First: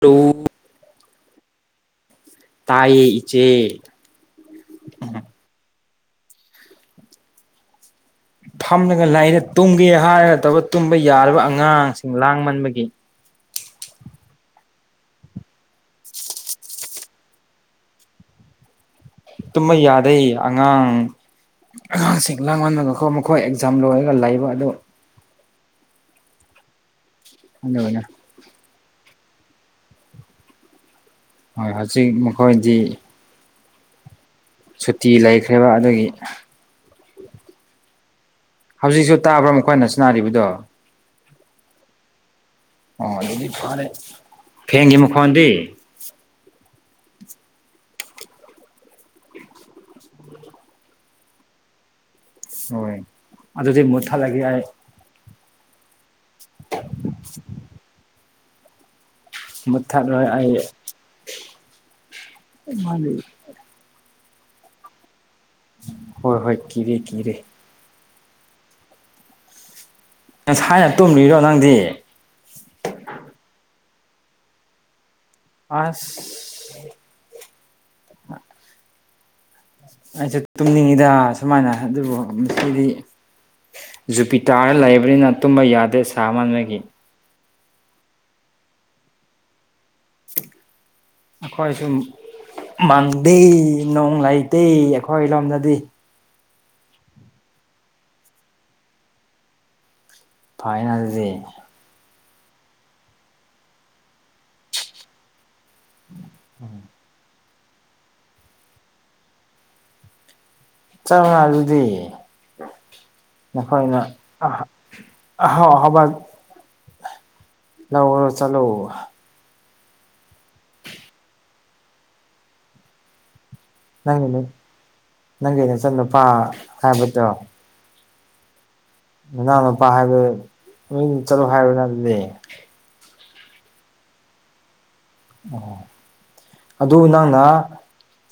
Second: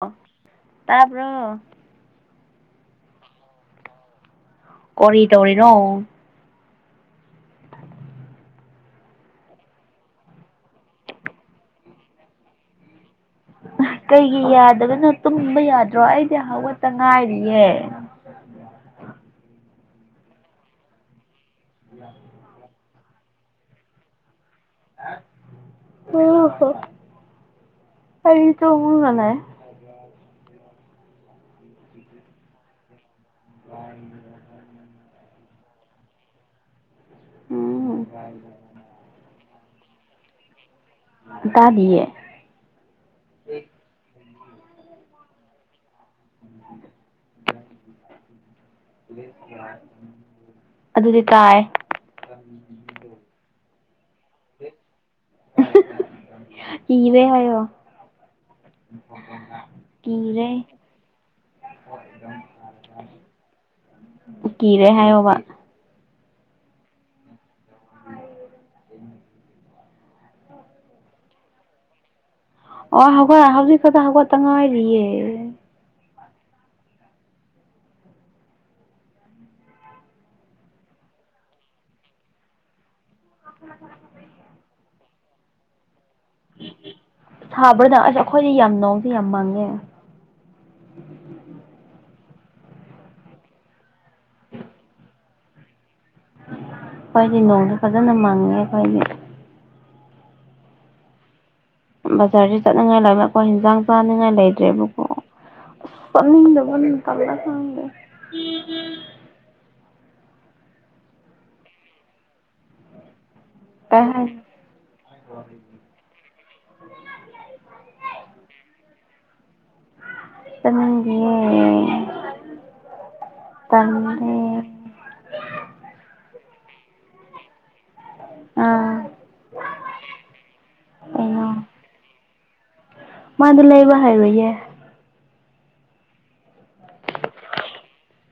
Hello ꯇꯥꯕꯔꯣ ꯇꯥꯏꯌꯦ ꯏꯆꯦ ꯀꯣꯔꯤ ꯇꯧꯔꯤꯔꯣ ꯐꯝꯂꯒ ꯂꯥꯏꯔꯤ ꯇꯨꯝꯒꯦ ꯍꯥꯏꯔꯒ ꯇꯨꯝꯕ ꯌꯥꯗꯕ ꯑꯉꯥꯡꯁꯤꯡ ꯂꯥꯡꯃꯟꯕꯒꯤ ꯀꯩꯒꯤ ꯌꯥꯗꯕꯅꯣ ꯇꯨꯝꯕ ꯌꯥꯗ꯭ꯔꯣ ꯑꯩꯗꯤ ꯍꯧꯒꯠꯇ ꯉꯥꯏꯔꯤꯌꯦ ꯇꯨꯝꯕ ꯌꯥꯗꯩ ꯑꯉꯥꯡ ꯑꯉꯥꯡꯁꯤꯡ ꯂꯥꯡꯃꯟꯕꯒꯀꯥ ꯃꯈꯣꯏ ꯑꯦꯛꯖꯥꯝ ꯂꯣꯏꯔꯒ ꯂꯩꯕ ꯑꯗꯨ [unintelligible] ꯅꯣꯏꯅ ꯑꯩ ꯇꯨꯝꯃꯒꯅꯦ [inaudible] ꯍꯣꯏ ꯍꯧꯖꯤꯛ ꯃꯈꯣꯏꯗꯤ [unintelligible] ꯁꯨꯇꯤ ꯂꯩꯈ꯭ꯔꯦꯕ ꯑꯗꯨꯒꯤ ꯎꯝ ꯍꯧꯖꯤꯛꯁꯨ ꯇꯥꯕ꯭ꯔꯥ ꯃꯈꯣꯏꯅ ꯁꯅꯥꯔꯤꯕꯗꯣ ꯇꯥꯗꯦꯌꯦ ꯑꯣ ꯑꯗꯨꯗꯤ ꯐꯔꯦ ꯐꯦꯡꯒꯤ ꯃꯈꯣꯟꯗꯤ [inaudible] ꯑꯗꯨꯗꯤ ꯇꯥꯏ ꯍꯣꯏ ꯑꯗꯨꯗꯤ ꯃꯨꯊꯥꯠꯂꯒꯦ ꯑꯩ ꯑꯍꯥꯍꯥ ꯀꯤꯔꯦ ꯍꯥꯏꯌꯣ ꯃꯨꯊꯠꯔꯣꯏ ꯀꯤꯔꯦ ꯑꯩ ꯀꯤꯔꯦ ꯍꯥꯏꯌꯣꯕ ꯍꯣꯏ ꯍꯣꯏ ꯀꯤꯔꯦ ꯀꯤꯔꯦ [inaudible] ꯉꯁꯥꯏꯅ ꯇꯨꯝꯂꯤꯔꯣ ꯅꯪꯗꯤ ꯑꯣ ꯍꯧꯒꯠ ꯍꯧꯖꯤꯛ ꯈꯛꯇ ꯍꯧꯒꯠꯇ ꯉꯥꯏꯔꯤꯌꯦ ꯑꯁ ꯑꯩꯁꯨ ꯇꯨꯝꯅꯤꯡꯉꯤꯗ ꯁꯨꯃꯥꯏꯅ ꯑꯗꯨꯕꯨ ꯃꯁꯤꯗꯤ ꯖꯨꯄꯤꯇꯥꯔ ꯂꯩꯕꯅꯤꯅ ꯇꯨꯝꯕ ꯌꯥꯗꯦ ꯁꯥꯃꯟꯕꯒꯤ ꯁꯥꯕ꯭ꯔ ꯗꯥ ꯑꯁ ꯑꯩꯈꯣꯏꯗꯤ ꯌꯥꯝ ꯅꯣꯡꯁꯦ ꯌꯥꯝ ꯃꯪꯉꯦ [unintelligible] ꯑꯩꯈꯣꯏꯁꯨꯝ ꯃꯥꯡꯗꯦ ꯅꯣꯡ ꯂꯩꯇꯦ ꯑꯩꯈꯣꯏ ꯂꯣꯝꯗꯗꯤ ꯑꯩꯈꯣꯏꯗꯤ ꯅꯣꯡꯖꯦ ꯐꯖꯅ ꯃꯥꯡꯉꯦ ꯑꯩꯈꯣꯏꯗꯤ ꯐꯥꯏꯅꯑꯗꯨꯗꯤ ꯕꯖꯥꯔꯗ ꯆꯠꯅꯤꯡꯉꯥꯏ ꯂꯩꯕꯀꯣ ꯍꯤꯟꯖꯥꯡ ꯆꯥꯅꯤꯡꯉꯥꯏ ꯂꯩꯇ꯭ꯔꯦꯕꯀꯣ ꯆꯠꯅꯤꯡꯗꯕꯅ ꯇꯜꯂꯦ ꯈꯪꯗꯦ ꯆꯪꯉꯛꯑꯗꯨꯗꯤ ꯅꯈꯣꯏꯅ ꯀꯩ ꯍꯥꯏꯅꯤ ꯑꯍꯥꯎ ꯑꯍꯥꯎꯕ ꯂꯧꯔꯣ ꯆꯠꯂꯣ ꯆꯅꯤꯡꯗꯤꯌꯦ ꯅꯪꯒꯤ ꯅꯪꯒꯤ ꯅꯆꯥ ꯅꯨꯨꯄꯥ ꯍꯥꯏꯕꯗꯣ ꯑꯥ ꯃꯅꯥꯎꯅꯨꯄꯥ ꯍꯥꯏꯕ ꯀꯩꯅꯣ ꯆꯠꯂꯣ ꯍꯥꯏꯔꯣꯅ ꯑꯗꯨꯗꯤ ꯃꯥꯗꯤ ꯂꯩꯕ ꯍꯩꯔꯣꯏꯌꯦ ꯑꯗꯨ ꯅꯪꯅ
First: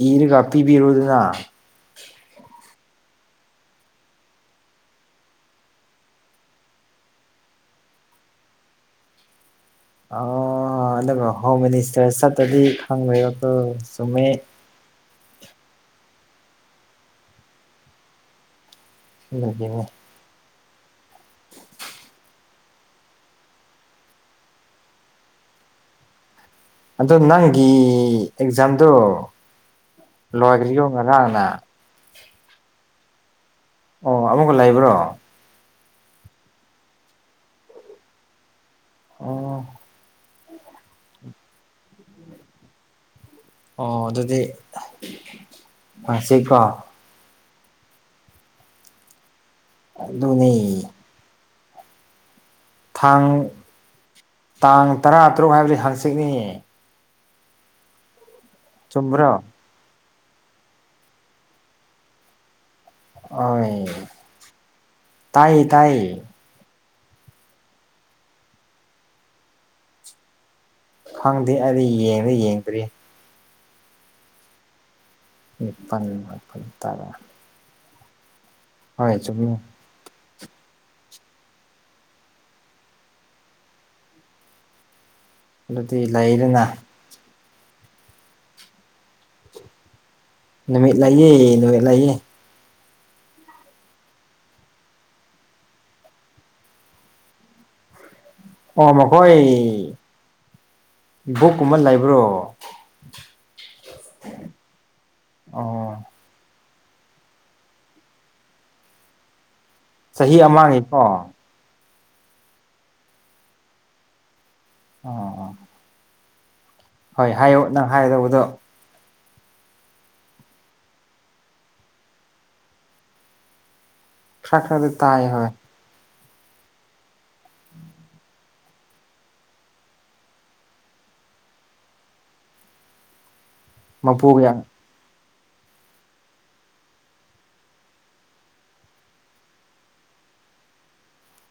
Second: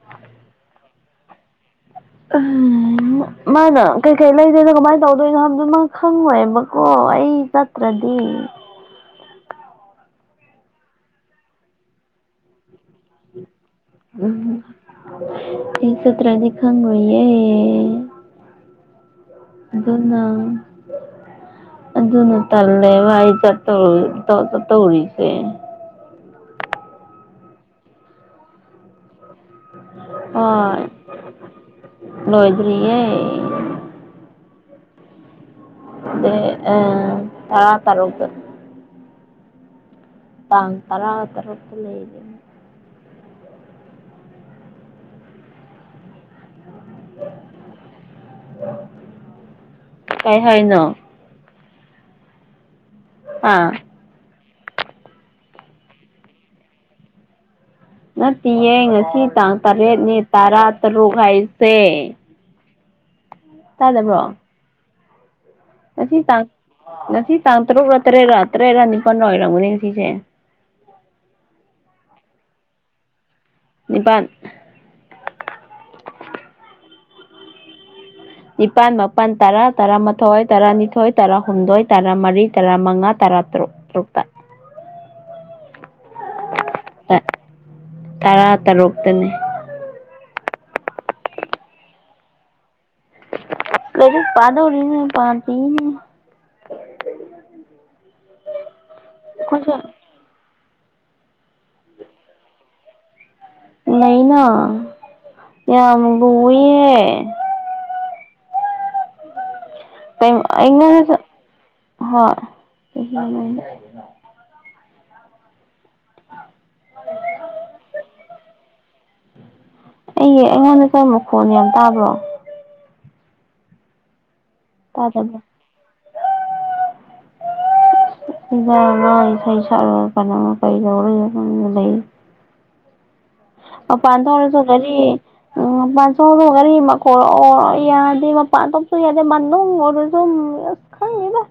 ꯏꯔꯒ ꯄꯤꯕꯤꯔꯣꯗꯅ ꯑꯥꯍꯝ ꯃꯥꯅ ꯀꯩꯀꯩ ꯂꯩꯔꯦꯔꯒ ꯀꯃꯥꯏ ꯇꯧꯗꯣꯏꯅꯣ ꯍꯥꯏꯕꯗꯨ ꯃꯥ ꯈꯪꯉꯣꯏꯕꯀꯣ ꯑꯩ ꯆꯠꯇ꯭ꯔꯗꯤ ꯑꯣ ꯑꯗꯨꯒ ꯍꯣꯝ ꯃꯤꯅꯤꯁꯇꯔ ꯆꯠꯇ꯭ꯔꯗꯤ ꯈꯪꯉꯣꯏꯕꯀꯣ ꯎꯝ ꯑꯩ ꯆꯇ꯭ꯔꯥꯗꯤ ꯈꯪꯔꯣꯏꯌꯦ ꯑꯗꯨꯒꯤꯅꯦ ꯑꯗꯨꯅ ꯑꯗꯨꯅ ꯇꯜꯂꯦꯕ ꯑꯩ ꯆꯠꯇꯧ ꯆꯠꯇꯧ ꯆꯠꯇꯧꯔꯤꯖꯦ꯫ ꯑꯗꯣ ꯅꯪꯒꯤ ꯑꯦꯛꯖꯥꯝꯗꯣ ꯑꯥ ꯂꯣꯏꯈ꯭ꯔꯤꯕꯣ ꯉꯔꯥꯡꯅ ꯂꯣꯏꯗ꯭ꯔꯤꯌꯦ꯫ ꯑꯣ ꯑꯃꯨꯛꯀ ꯂꯩꯕ꯭ꯔꯣ꯫ ꯗꯦ ꯑꯥ ꯇꯔꯥ ꯇꯔꯨꯛꯇ꯫ ꯑꯣ꯫ ꯇꯥꯡ ꯇꯔꯥ ꯇꯔꯨꯛꯇ ꯂꯩꯕꯅꯤ꯫ ꯑꯣ ꯑꯗꯨꯗꯤ ꯉꯁꯤꯀꯣ꯫ [unintelligible] ꯀꯩ ꯍꯥꯏꯅꯣ ꯑꯗꯨꯅꯦ꯫ ꯊꯥꯡ ꯑꯥ ꯇꯥꯡ ꯇꯔꯥꯇꯔꯨꯛ ꯍꯥꯏꯕꯗꯤ ꯍꯥꯡꯆꯤꯠꯅꯤ꯫ ꯅꯠꯇꯦꯌꯦ ꯉꯁꯤ ꯆꯨꯝꯕ꯭ꯔꯣ ꯇꯥꯡ ꯇꯔꯦꯠꯅꯦ ꯇꯔꯥꯇꯔꯨꯛ ꯍꯥꯏꯁꯦ꯫ ꯑꯣꯏ ꯇꯥꯗꯕ꯭ꯔꯣ ꯇꯥꯏꯌꯦ ꯇꯥꯏꯌꯦ꯫ ꯉꯁꯤ ꯇꯥꯡ ꯉꯁꯤ ꯇꯥꯡ ꯇꯔꯨꯛꯔꯥ ꯇꯔꯦꯠꯔꯥ ꯇꯔꯦꯠꯔꯥ ꯅꯤꯄꯥꯜꯔꯥ ꯑꯣꯏꯔꯝꯒꯅꯤ ꯉꯁꯤꯁꯦ꯫ ꯈꯪꯗꯦ ꯑꯩꯗꯤ ꯌꯦꯡꯗ ꯌꯦꯡꯗ꯭ꯔꯤ꯫ ꯅꯤꯄꯥꯟ꯫ ꯅꯤꯄꯥꯜ ꯃꯥꯄꯜ ꯇꯔꯥ꯫ ꯅꯤꯄꯥꯜ ꯍꯣꯏ ꯃꯥꯄꯜ ꯆꯨꯝꯃꯤ ꯇꯔꯥ꯫ ꯇꯔꯥꯃꯊꯣꯏ ꯇꯔꯥꯅꯤꯊꯣꯏ ꯇꯔꯥꯍꯨꯝꯗꯣꯏ ꯇꯔꯥꯃꯔꯤ ꯇꯔꯥꯃꯉꯥ ꯇꯔꯥ ꯇꯔꯨꯛ ꯇꯔꯨꯛꯇ꯫ ꯑꯗꯨꯗꯤ ꯂꯩꯗꯅ꯫ ꯇ ꯇꯔꯥ ꯇꯔꯨꯛꯇꯅꯦ꯫ ꯅꯨꯃꯤꯠ ꯂꯩꯌꯦ ꯅꯨꯃꯤꯠ ꯂꯩꯥꯌꯦ꯫ ꯂꯩꯔꯤꯛ ꯄꯥꯗꯣꯔꯤꯅꯦ ꯄꯥꯗꯦꯅꯦ꯫ [inaudible] ꯑꯣ ꯃꯈꯣꯏ ꯕꯨꯛꯀꯨꯝꯕ ꯂꯩꯕ꯭ꯔꯣ꯫ ꯂꯩꯅ ꯌꯥꯝ ꯑꯣ ꯂꯨꯏꯌꯦ꯫ ꯆꯍꯤ ꯑꯃꯒꯤꯀꯣ [inaudible] ꯍꯣꯏ꯫ [unintelligible] ꯑꯣ꯫ ꯍꯣꯏ ꯍꯥꯏꯌꯣ ꯅꯪ ꯍꯥꯏꯒꯗꯧꯕꯗꯣ꯫ ꯑꯩ ꯑꯩꯉꯣꯟꯗꯁꯨ ꯃꯈꯣꯟ ꯌꯥꯝ ꯇꯥꯕ꯭ꯔꯣ꯫ ꯈꯔ ꯈꯔꯗꯤ ꯇꯥꯏ ꯇꯥꯗꯕ꯫ [unintelligible] ꯍꯣꯏ [unintelligible] ꯁꯤꯗ ꯑꯉꯥꯡ ꯏꯁꯩ ꯁꯛꯑꯥ ꯀꯩꯗꯧꯔ [unintelligible] ꯂꯩ꯫ ꯃꯄꯥꯟ ꯃꯄꯨꯒꯤ ꯊꯣꯛꯔꯁꯨ ꯒꯥꯔꯤ ꯎꯝ ꯃꯄꯥꯟ ꯆꯣꯔꯣ ꯒꯥꯔꯤ ꯃꯈꯣꯟꯔꯣ ꯌꯥꯗꯦ ꯃꯄꯥꯟ ꯊꯣꯛꯞꯁꯨ ꯌꯥꯗꯦ ꯃꯅꯨ ꯑꯣꯏꯔꯁꯨ ꯑꯁ ꯈꯪꯗꯦꯗ꯫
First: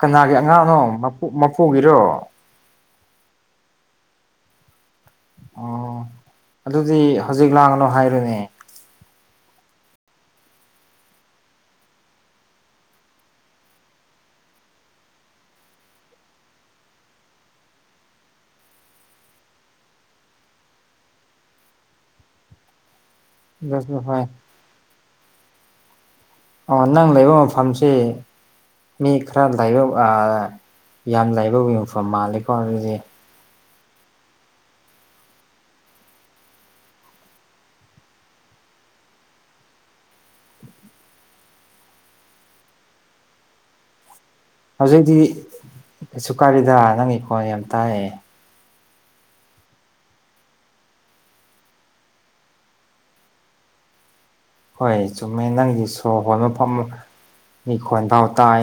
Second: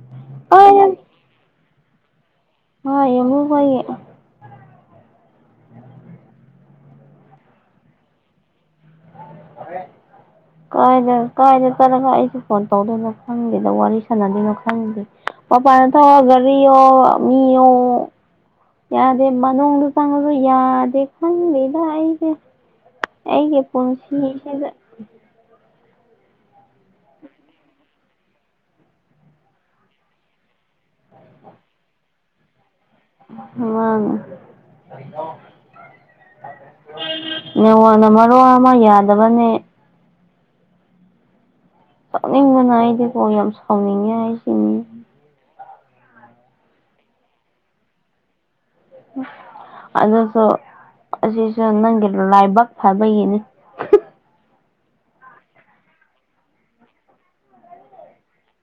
ꯀꯅꯥꯒꯤ ꯑꯉꯥꯡꯅꯣ ꯀꯥꯏꯗꯒꯤ ꯃꯄꯨ ꯃꯄꯨꯒꯤꯔꯣ꯫ ꯍꯣꯏ ꯌꯥꯝꯕꯨ ꯈꯣꯏꯒꯤ꯫ ꯑꯣ ꯑꯗꯨꯗꯤ ꯍꯧꯖꯤꯛ ꯂꯥꯡꯉꯅꯨ ꯍꯥꯏꯔꯨꯅꯦ꯫ [inaudible] ꯀꯥꯏꯗ ꯀꯥꯏꯗ ꯆꯠꯂꯒ ꯑꯩꯁꯨ ꯐꯣꯟ ꯇꯧꯗꯣꯏꯅꯣ ꯈꯪꯗꯦꯗ ꯋꯥꯔꯤ ꯁꯥꯟꯅꯗꯣꯏꯅꯣ ꯈꯪꯗꯦ꯫ ꯃꯄꯥꯟꯗ ꯊꯣꯛꯑꯒ ꯒꯥꯔꯤꯌꯣ ꯃꯤꯌꯣ꯫ ꯌꯥꯗꯦ ꯃꯅꯨꯡꯗ ꯆꯪꯉꯖꯨ ꯌꯥꯗꯦ ꯈꯪꯗꯦꯗ ꯑꯩꯖꯦ꯫ ꯑꯩꯒꯤ ꯑꯗꯨꯁꯨ ꯍꯣꯏ ꯄꯨꯟꯁꯤꯁꯤꯗ ꯑꯣ ꯅꯪ ꯂꯩꯕ ꯃꯐꯝꯁꯦ ꯃꯤ ꯈꯔ ꯂꯩꯕ ꯑꯥ ꯌꯥꯝ ꯂꯩꯕꯕꯤ ꯃꯐꯝ ꯃꯥꯜꯂꯦꯀꯣ ꯑꯗꯨꯗꯤ꯫ [inaudible] [unintelligible] ꯅꯦꯋꯥꯛꯅ ꯃꯔꯣꯟ ꯑꯃ ꯌꯥꯗꯕꯅꯦ ꯁꯥꯎꯅꯤꯡꯕꯅ ꯑꯩꯗꯤꯀꯣ ꯌꯥꯝ ꯁꯥꯎꯅꯤꯡꯉꯦ ꯍꯥꯏꯁꯤꯅꯤ ꯗꯣꯏꯗꯤ ꯀꯩꯁꯨ ꯀꯥꯏꯔꯣꯏꯗꯥ ꯅꯪꯒꯤ ꯈꯣꯟ ꯌꯥꯝ ꯇꯥꯏꯌꯦ ꯑꯗꯨꯁꯨ ꯑꯁꯤꯁꯨ ꯅꯪꯒꯤ ꯂꯥꯏꯕꯛ ꯐꯕꯒꯤꯅꯤ ꯍꯣꯏ ꯆꯨꯝꯃꯦ ꯅꯪꯒꯤ ꯁꯣꯔ ꯍꯣꯟꯕꯐꯥꯎ ꯃꯤ ꯈꯣꯟꯗꯣ ꯇꯥꯏ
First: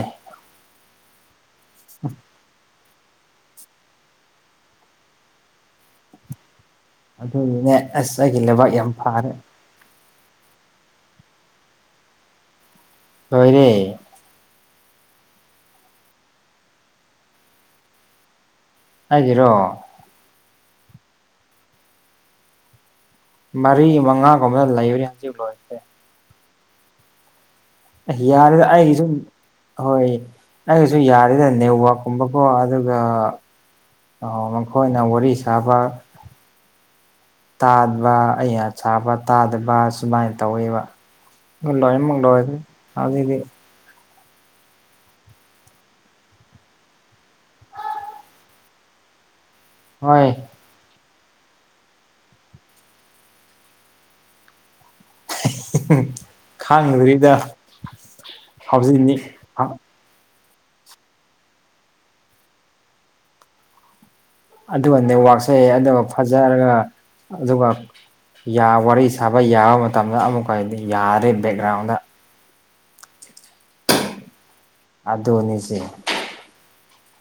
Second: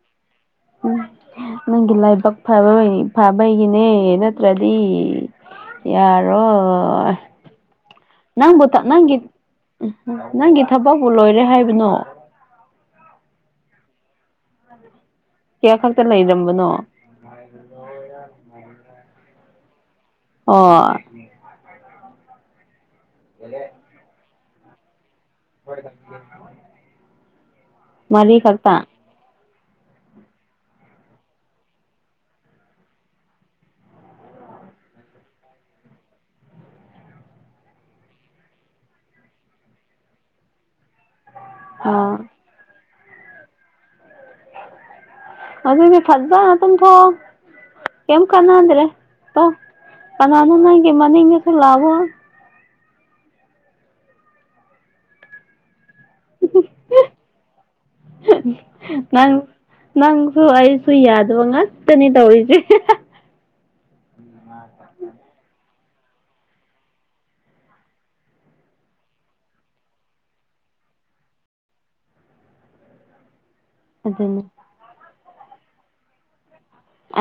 ꯎꯝ ꯅꯪꯒꯤ ꯂꯥꯏꯕꯛ ꯐꯔꯣꯏꯌꯦ ꯐꯥꯕꯩꯒꯤꯅꯦ ꯅꯠꯇ꯭ꯔꯗꯤ ꯌꯥꯔꯣꯏ ꯑꯗꯨꯒꯤꯅꯦ ꯑꯁ ꯑꯩꯒꯤ ꯂꯩꯕꯥꯛ ꯌꯥꯝ ꯐꯥꯔꯦ ꯑꯍꯨꯝ ꯅꯪꯒꯤ ꯊꯕꯛꯄꯨ ꯂꯣꯏꯔꯦ ꯍꯥꯏꯕꯅꯣ ꯂꯣꯏꯔꯦ ꯀ꯭ꯌꯥ ꯈꯛꯇ ꯂꯩꯔꯝꯕꯅꯣ [inaudible] ꯑꯩꯒꯤꯔꯣ ꯑꯣ ꯃꯔꯤ ꯃꯉꯥꯒꯨꯝꯕꯗ ꯂꯩꯕꯔ [inaudible] ꯑꯦꯍ ꯃꯔꯤ ꯌꯥꯔꯦꯗ ꯈꯛꯇ ꯑꯩꯒꯤ ꯖꯨꯝ ꯍꯣꯏ ꯑꯩꯒꯤꯁꯨ ꯌꯥꯗꯦꯗ ꯅꯦꯠꯋꯥꯛꯀꯨꯝꯕꯀꯣ ꯑꯗꯨꯒ ꯑꯣ ꯃꯈꯣꯏꯅ ꯋꯥꯔꯤ ꯁꯥꯕ ꯇꯥꯠꯕ ꯑꯩ ꯑꯌꯥꯁꯥꯕ ꯇꯥꯗꯕ ꯁꯨꯃꯥꯏꯟ ꯇꯧꯋꯦꯕ ꯅꯣꯏꯃꯛ ꯑꯣ ꯅꯣꯏꯒꯅꯤ ꯍꯧꯖꯤꯛꯇꯤ ꯑꯗꯨꯗꯤ ꯐꯖꯅ ꯇꯨꯝꯊꯣꯛꯑꯣ ꯀꯦꯝ ꯀꯥꯟꯅꯗ꯭ꯔꯦ ꯑꯣ ꯍꯣꯏ ꯀꯅꯥꯅꯣ ꯅꯣꯏꯒꯤ ꯃꯅꯤꯡꯗꯁꯨ ꯂꯥꯎꯑꯣ ꯈꯪꯗ꯭ꯔꯤꯗ ꯍꯧꯖꯤꯛꯅꯤ ꯅꯪ ꯍꯧ ꯅꯪꯁꯨ ꯑꯩꯁꯨ ꯌꯥꯗꯕ ꯉꯥꯛꯇꯅꯤ ꯇꯧꯔꯤꯁꯦ ꯑꯗꯨꯒ ꯅꯦꯠꯋꯥꯛꯁꯦ ꯑꯗꯨꯒ ꯐꯖꯔꯒ ꯑꯗꯨꯒ ꯌꯥ ꯋꯥꯔꯤ ꯁꯥꯕ ꯌꯥꯕ ꯃꯇꯝꯗ ꯑꯃꯨꯛꯀꯗꯤ ꯌꯥꯗꯦ ꯕꯦꯛꯒ꯭ꯔꯥꯎꯟꯗ ꯑꯗꯨꯅꯤ ꯑꯗꯨꯅꯤꯁꯦ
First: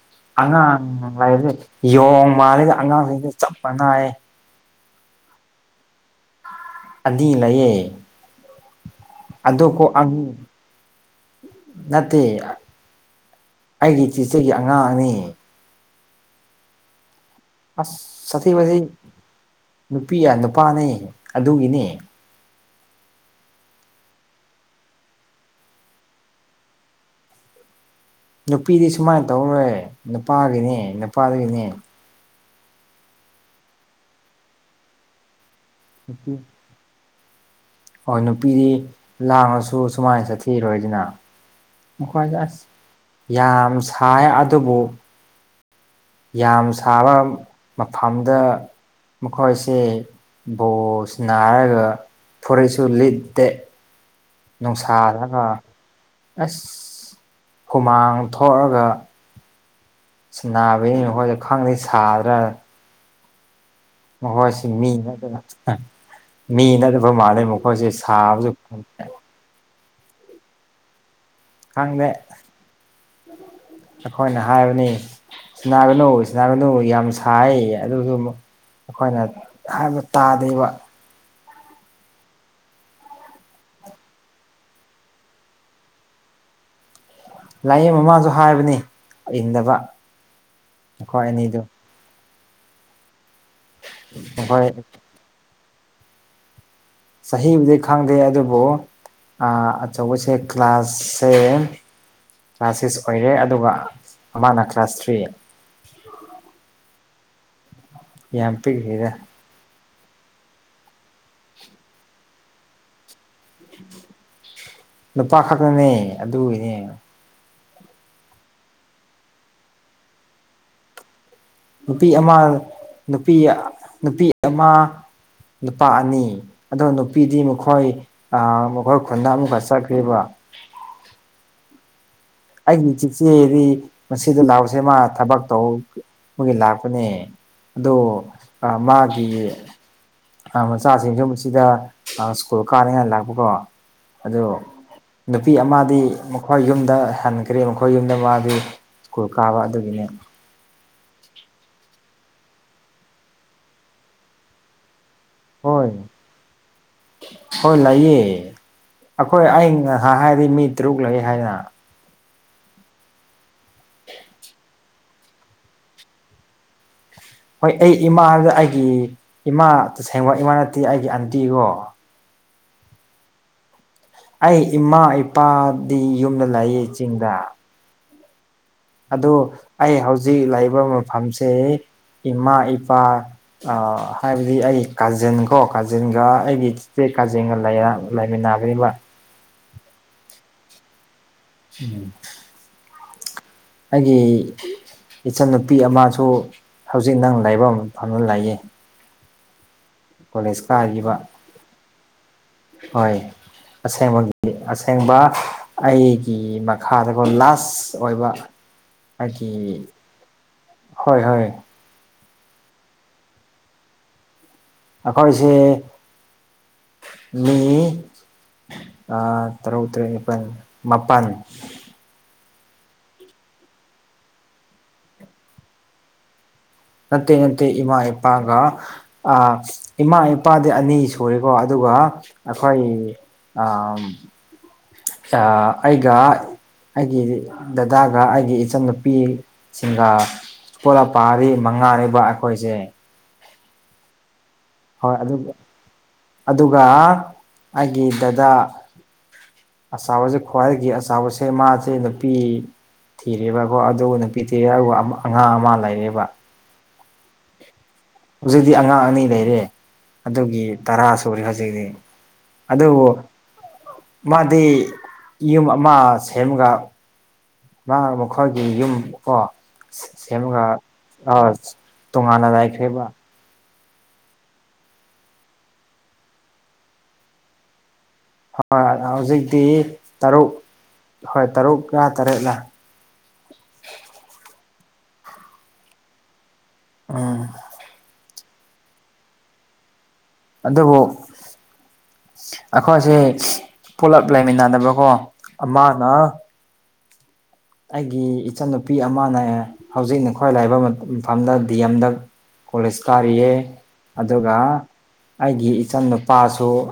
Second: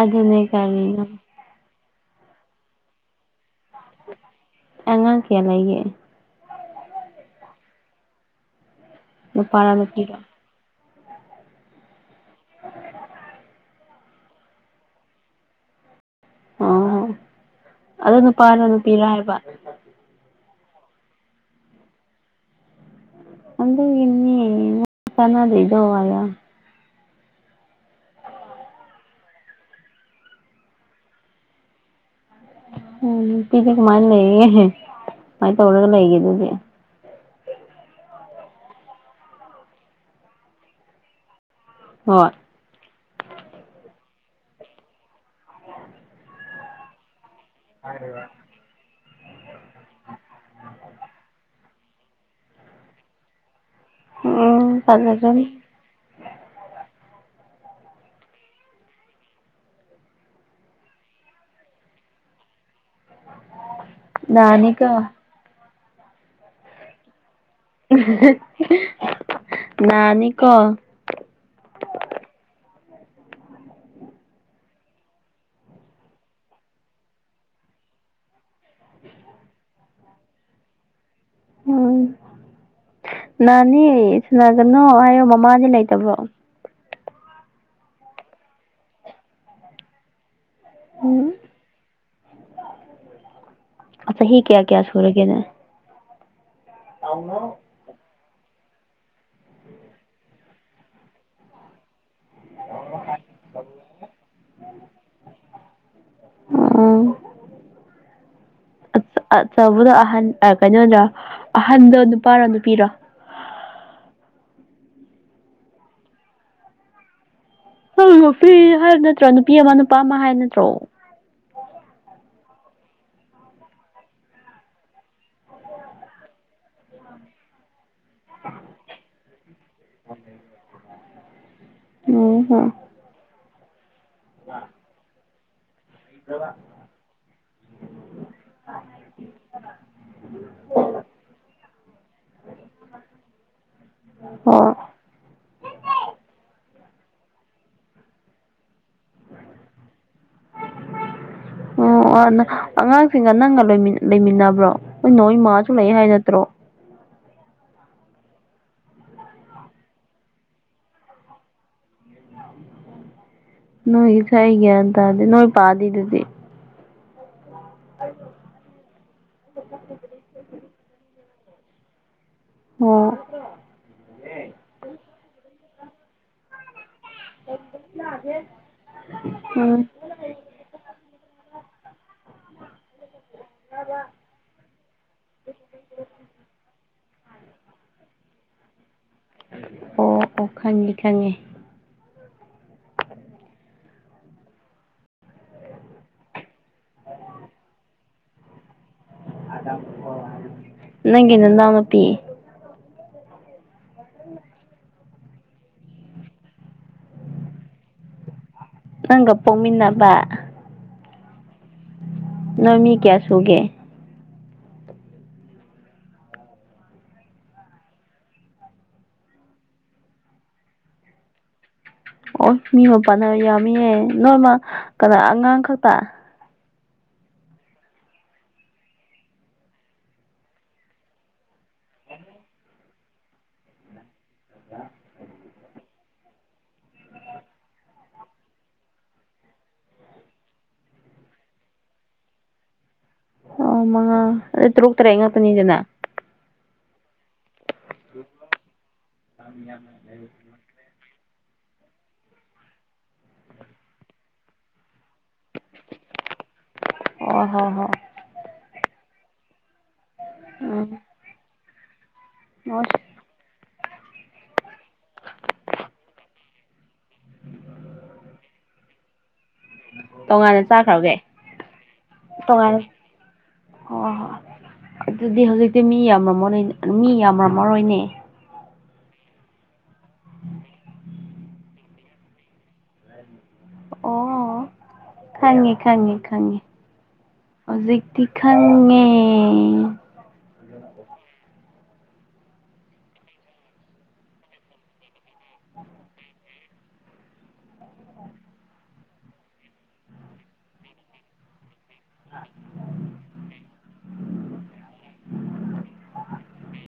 ꯑꯗꯨꯅꯦ ꯑꯉꯥꯡ ꯀꯔꯤꯅꯣ ꯂꯥꯏꯔꯗꯤ ꯌꯣꯡ ꯃꯥꯜꯂꯒ ꯑꯉꯥꯡꯉꯩꯖꯦ ꯆꯞ ꯃꯥꯟꯅꯥꯏꯌꯦ ꯑꯉꯥꯡ ꯀ꯭ꯌꯥ ꯂꯩꯒꯦ ꯑꯅꯤ ꯂꯩꯌꯦ ꯑꯗꯨ ꯅꯨꯄꯥꯔ ꯀꯣ ꯑꯪ ꯅꯨꯄꯤꯔ ꯅꯠꯇꯦ ꯑꯩꯒꯤ ꯆꯤꯆꯦꯒꯤ ꯑꯉꯥꯡꯅꯦ ꯑꯣ ꯑꯗꯣ ꯅꯨꯄꯥꯔ ꯅꯨꯄꯤꯔ ꯍꯥꯏꯕ ꯅꯨꯄꯤꯌꯥ ꯅꯨꯄꯥꯅꯦ ꯑꯗꯨꯒꯤꯅꯦ ꯑꯗꯨꯒꯤꯅꯦ ꯇꯥꯅꯗ꯭ꯔꯤꯗꯣ ꯍꯥꯏꯌꯣ ꯅꯨꯄꯤꯗꯤ ꯁꯨꯃꯥꯏꯟ ꯇꯧꯔꯣꯏ ꯅꯨꯄꯥꯒꯤꯅꯦ ꯅꯨꯄꯥꯗꯨꯒꯤꯅꯦ ꯎꯝ ꯅꯨꯄꯤꯗꯤ ꯀꯃꯥꯏꯟ ꯂꯩꯉꯦꯍꯦ ꯀꯃꯥꯏ ꯇꯧꯔꯒ ꯂꯩꯒꯦ ꯑꯗꯨꯗꯤ ꯑꯣ ꯅꯨꯄꯤꯗꯤ ꯂꯥꯡꯉꯁꯨ ꯁꯨꯃꯥꯏꯟ ꯆꯠꯊꯤꯔꯣꯏꯗꯅ ꯍꯣꯏ ꯃꯈꯣꯏꯗ ꯑꯁ ꯌꯥꯝ ꯁꯥꯏꯑꯦ ꯑꯗꯨꯕꯨ ꯌꯥꯝ ꯁꯥꯕ ꯃꯐꯝꯗ ꯃꯈꯣꯏꯁꯦ ꯕꯣꯜ ꯁꯅꯥꯔꯒ ꯐꯨꯔꯤꯠꯁꯨ ꯂꯤꯠꯇꯦ ꯎꯝ ꯅꯨꯡꯁꯥꯗꯒ ꯐꯖꯒꯅꯤ ꯑꯁ ꯍꯨꯃꯥꯡ ꯊꯣꯛꯑꯒ ꯁꯅꯥꯕꯩꯔ ꯑꯩꯈꯣꯏꯗꯤ ꯈꯪꯗꯦ ꯁꯥꯗ꯭ꯔꯥ ꯃꯈꯣꯏꯁꯤ ꯃꯤ ꯅꯥꯅꯤꯀꯣ ꯅ [unintelligible] ꯃꯤ ꯅꯠꯇꯕ ꯃꯥꯂꯦ ꯑꯃꯨꯛ ꯃꯈꯣꯏꯁꯦ ꯁꯥꯕꯁꯨ ꯈꯪꯗꯦ ꯅꯥꯅꯤ ꯀꯣ ꯈꯪꯗꯦ ꯑꯩꯈꯣꯏꯅ ꯍꯥꯏꯕꯅꯤ ꯁꯤꯅꯥꯒꯅꯨ ꯁꯤꯅꯥꯒꯅꯨ ꯌꯥꯝ ꯁꯥꯏ ꯑꯗꯨꯁꯨ ꯑꯈꯣꯏꯅ ꯍꯥꯏꯕ ꯇꯥꯗꯦꯕ ꯎꯝ ꯅꯥꯅꯤ ꯁꯥꯅꯥꯒꯅꯣ ꯍꯥꯏꯌꯣ ꯃꯃꯥꯗꯤ ꯂꯩꯇꯕ꯭ꯔꯣ ꯂꯥꯏꯌꯦ ꯃꯃꯥꯡꯖꯨ ꯍꯥꯏꯕꯅꯦ ꯏꯟꯗꯕ ꯃꯈꯣꯏ ꯎꯝ ꯑꯅꯤꯗꯨ ꯆꯍꯤ ꯀꯌꯥ ꯃꯈꯣꯏ ꯀꯌꯥ ꯁꯨꯔꯒꯦꯅꯦ ꯆꯍꯤꯕꯨꯗꯤ ꯈꯪꯗꯦ ꯑꯗꯨꯕꯨ ꯑꯆꯧꯕꯁꯦ ꯀ꯭ꯂꯥꯁꯁꯦ ꯀ꯭ꯂꯥꯁ ꯁꯤꯛꯁ ꯑꯣꯏꯔꯦ ꯑꯗꯨꯒ ꯑꯃꯅ ꯀ꯭ꯂꯥꯁ ꯊ꯭ꯔꯤ ꯑꯝ ꯌꯥꯝ ꯄꯤꯛꯂꯤꯗ ꯑꯆꯧꯕꯗꯣ ꯑꯍꯟ ꯑ ꯀꯩꯅꯣꯗꯣ ꯑꯍꯟꯗꯣ ꯅꯨꯄꯥꯔꯣ ꯅꯨꯄꯤꯔꯣ ꯅꯨꯄꯥ ꯈꯛꯇꯅꯦ ꯑꯗꯨꯒꯤꯅꯦ ꯅꯨꯄꯤ ꯍꯥꯏ ꯅꯠꯇ꯭ꯔꯣ ꯅꯨꯄꯤ ꯑꯃ ꯅꯨꯄꯥ ꯑꯃ ꯍꯥꯏꯕ ꯅꯠꯇ꯭ꯔꯣ ꯅꯨꯄꯤ ꯑꯃ ꯅꯨꯄꯤ ꯅꯨꯄꯤ ꯑꯃ ꯅꯨꯄꯥ ꯑꯅꯤ ꯑꯗꯣ ꯅꯨꯄꯤꯗꯤ ꯃꯈꯣꯏ ꯃꯈꯣꯏ ꯈꯨꯟꯗ ꯑꯃꯨꯛꯀ ꯆꯠꯈ꯭ꯔꯤꯕ ꯎꯝ ꯍꯣꯢ ꯑꯩꯅꯥ ꯏꯆꯤꯛ ꯆꯤꯛꯑꯦꯗꯤ ꯃꯁꯤꯗ ꯂꯥꯛꯕꯖꯦ ꯃꯥ ꯊꯕꯛ ꯇꯧ ꯇꯧꯕꯒꯤ ꯂꯥꯛꯄꯅꯦ ꯑꯗꯣ ꯑꯥ ꯃꯥꯒꯤ ꯃꯆꯥꯁꯤꯡꯖꯨ ꯑꯁꯤꯗ ꯁ꯭ꯀꯨꯜ ꯀꯥꯅꯤꯡꯉꯥꯏ ꯂꯥꯛꯄꯀꯣ ꯑꯗꯨ ꯑꯣ ꯅꯨꯄꯤ ꯑꯃꯗꯤ ꯃꯈꯣꯏ ꯌꯨꯝꯗ ꯍꯥꯟꯈ꯭ꯔꯦ ꯃꯈꯣꯏ ꯌꯨꯝꯗ ꯃꯥꯗꯤ ꯁ꯭ꯀꯨꯜ ꯀꯥꯕ ꯑꯗꯨꯒꯤꯅꯦ ꯑꯣ ꯑꯉꯥꯡꯁꯤꯡꯒ ꯅꯪꯒ ꯂꯩꯃꯤꯟꯅꯕ꯭ꯔꯣ ꯅꯣꯏ ꯃꯥꯁꯨ ꯂꯩ ꯍꯣꯏ ꯍꯥꯏ ꯅꯠꯇ꯭ꯔꯣ ꯍꯣꯏ ꯂꯩꯌꯦ ꯑꯩꯈꯣꯏ ꯑꯩꯅ ꯅꯍꯥꯟ ꯍꯥꯏꯗꯤ ꯃꯤ ꯇꯔꯨꯛ ꯂꯩ ꯍꯥꯏꯅ ꯅꯣꯏꯒꯤꯁꯦ ꯑꯩ ꯒ꯭ꯌꯥꯟ ꯇꯥꯗꯦ ꯅꯣꯏ ꯄꯥꯗꯤ ꯑꯗꯨꯗꯤ ꯍꯣꯏ ꯑꯩ ꯏꯃꯥ ꯍꯥꯏꯗꯣ ꯑꯩꯒꯤ ꯏꯃꯥ ꯇꯁꯦꯡꯕ ꯏꯃꯥ ꯅꯠꯇꯦ ꯑꯩꯒꯤ ꯑꯟꯇꯤꯀꯣ ꯑꯣ ꯑꯩ ꯏꯃꯥ ꯏꯄꯥꯗꯤ ꯌꯨꯝꯗ ꯂꯩ ꯆꯤꯡꯗ ꯑꯩꯁꯨ ꯂꯥꯛꯑꯒꯦ ꯑꯗꯨ ꯑꯩ ꯍꯧꯖꯤꯛ ꯂꯩꯕ ꯃꯐꯝꯁꯦ ꯏꯃꯥ ꯏꯄꯥ ꯑꯥ ꯍꯥꯏꯕꯗꯤ ꯑꯩ ꯀꯥꯖꯤꯟꯀꯣ ꯀꯥꯖꯤꯟꯒ ꯑꯩꯒꯤ ꯆꯤꯆꯦ ꯀꯥꯖꯤꯟꯒ ꯂꯩꯔꯦ ꯂꯩꯥꯃꯤꯟ ꯅꯥꯕꯅꯦꯕ ꯑꯣ ꯑꯣ ꯈꯪꯉꯦ ꯈꯪꯉꯦ ꯎꯝ [inaudible] [inaudible] ꯑꯩꯒꯤ ꯏꯆꯥꯟꯅꯨꯄꯤ ꯑꯃꯁꯨ ꯍꯧꯖꯤꯛ ꯅꯪꯅ ꯂꯩꯕ ꯃꯐꯝꯗ ꯂꯩꯌꯦ ꯀꯣꯂꯦꯖ ꯀꯥꯈꯤꯕ ꯅꯪꯒꯤ ꯅꯅꯥꯎꯅꯨꯄꯤ ꯍꯣꯏ ꯑꯁꯦꯡꯕꯒꯤꯗꯤ ꯑꯁꯦꯡ ꯑꯁꯦꯡꯕ ꯑꯩꯒꯤ ꯃꯈꯥꯗꯀꯣ ꯂꯥꯁ ꯑꯣꯏꯕ ꯅꯪꯒ ꯕꯒꯤ ꯄꯣꯛꯃꯤꯟꯅꯕ ꯍꯣꯏ ꯍꯣꯏ ꯅꯣꯏ ꯃꯤ ꯀꯌꯥ ꯁꯨꯒꯦ ꯑꯩꯈꯣꯏꯁꯦ ꯃꯤ ꯑꯥ ꯇꯔꯨꯛ ꯇꯔꯦꯠ ꯅꯤꯄꯜ ꯃꯥꯄꯟ ꯑꯣ ꯃꯤ ꯃꯥꯄꯟꯅ ꯌꯥꯝꯃꯤꯌꯦ ꯅꯣꯏꯃꯥ ꯀꯅꯥ ꯑꯉꯥꯡ ꯈꯛꯇ ꯅꯠꯇꯦ ꯅꯠꯇꯦ ꯏꯃꯥ ꯏꯄꯥꯒ ꯑꯥ ꯏꯃꯥ ꯏꯄꯥꯗꯤ ꯑꯅꯤ ꯁꯨꯔꯦꯀꯣ ꯑꯗꯨꯒ ꯑꯩꯈꯣꯏ ꯑꯥ ꯑꯝ [inaudible] ꯌꯥ ꯑꯩꯒ ꯑꯩꯒꯤ ꯗꯗꯥꯒ ꯑꯩꯒꯤ ꯏꯆꯥꯟꯅꯨꯄꯤꯁꯤꯡꯒ ꯄꯨꯂꯥꯞ ꯄꯔꯤ ꯃꯉꯥꯅꯤꯕ ꯑꯩꯈꯣꯏꯁꯦ ꯑꯣ ꯃꯉꯥ ꯑꯗꯨ ꯇꯔꯨꯛ ꯍꯣꯏ ꯇꯔꯦꯠ ꯑꯗꯨ ꯉꯥꯛꯇꯅꯤꯗꯅ ꯑꯗꯨꯒ ꯑꯩꯒꯤ ꯗꯥꯗꯥ ꯑꯆꯥꯎꯕꯖꯦ ꯈ꯭ꯋꯥꯏꯒꯤ ꯑꯆꯥꯎꯕꯁꯦ ꯃꯥꯁꯦ ꯅꯨꯄꯤ ꯊꯤꯔꯦꯕꯀꯣ ꯑꯗꯨ ꯅꯨꯄꯤ ꯊꯤꯔꯦ ꯑꯗꯨꯒ ꯑꯉꯥꯡ ꯑꯃ ꯂꯩꯔꯦꯕ ꯑꯣ ꯍꯣ ꯍꯣ ꯍꯧꯖꯤꯛꯇꯤ ꯑꯉꯥꯡ ꯑꯅꯤ ꯂꯩꯔꯦ ꯑꯗꯨꯒꯤ ꯎꯝ ꯇꯔꯥ ꯁꯨꯍꯟꯈꯖꯦꯔꯦ ꯑꯗꯨ ꯑꯁ ꯃꯥꯗꯤ ꯌꯨꯝ ꯑꯃ ꯁꯦꯝꯃꯥꯒ ꯃꯥ ꯃꯈꯣꯏꯒꯤ ꯌꯨꯝ ꯀꯣ ꯇꯣꯉꯥꯟꯅ ꯁꯦꯝꯃꯒ ꯆꯥꯈ꯭ꯔꯒꯦ ꯑꯥ ꯇꯣꯉꯥꯟꯅ ꯂꯩꯈ꯭ꯔꯦꯕ ꯑꯣꯍꯣ ꯑꯗꯨꯗꯤ ꯍꯧꯖꯤꯛꯇꯤ ꯃꯤ ꯌꯥꯝꯔꯝꯃꯔꯣ ꯃꯤ ꯌꯥꯝꯔꯝꯃꯔꯣꯏꯅꯦ ꯍꯣ ꯍꯣꯏ ꯍꯧꯖꯤꯛꯇꯤ ꯇꯔꯨꯛ ꯍꯣꯏ ꯇꯔꯨꯛꯂ ꯇꯔꯦꯠꯂ ꯑꯣ ꯈꯪꯉꯦ ꯈꯪꯉꯦ ꯈꯪꯉꯦ ꯎꯝ ꯍꯧꯖꯤꯛꯇꯤ ꯈꯪꯉꯦ ꯑꯗꯨꯕꯨ ꯑꯈꯣꯏꯁꯦ ꯄꯨꯂꯞ ꯂꯩꯃꯤꯟꯅꯗꯕꯀꯣ ꯑꯃꯅ ꯑꯩꯒꯤ ꯏꯆꯟꯅꯨꯄꯤ ꯑꯃꯅꯦ ꯍꯧꯖꯤꯛꯅ ꯈ꯭ꯋꯥꯏ ꯂꯥꯏꯕ ꯑꯃ ꯏꯝꯐꯥꯜꯗ ꯗꯤ ꯑꯦꯝꯗ ꯀꯣꯂꯦꯁ ꯀꯥꯔꯤꯌꯦ ꯑꯗꯨꯒ ꯑꯩꯒꯤ ꯏꯆꯟ ꯅꯨꯄꯥꯁꯨ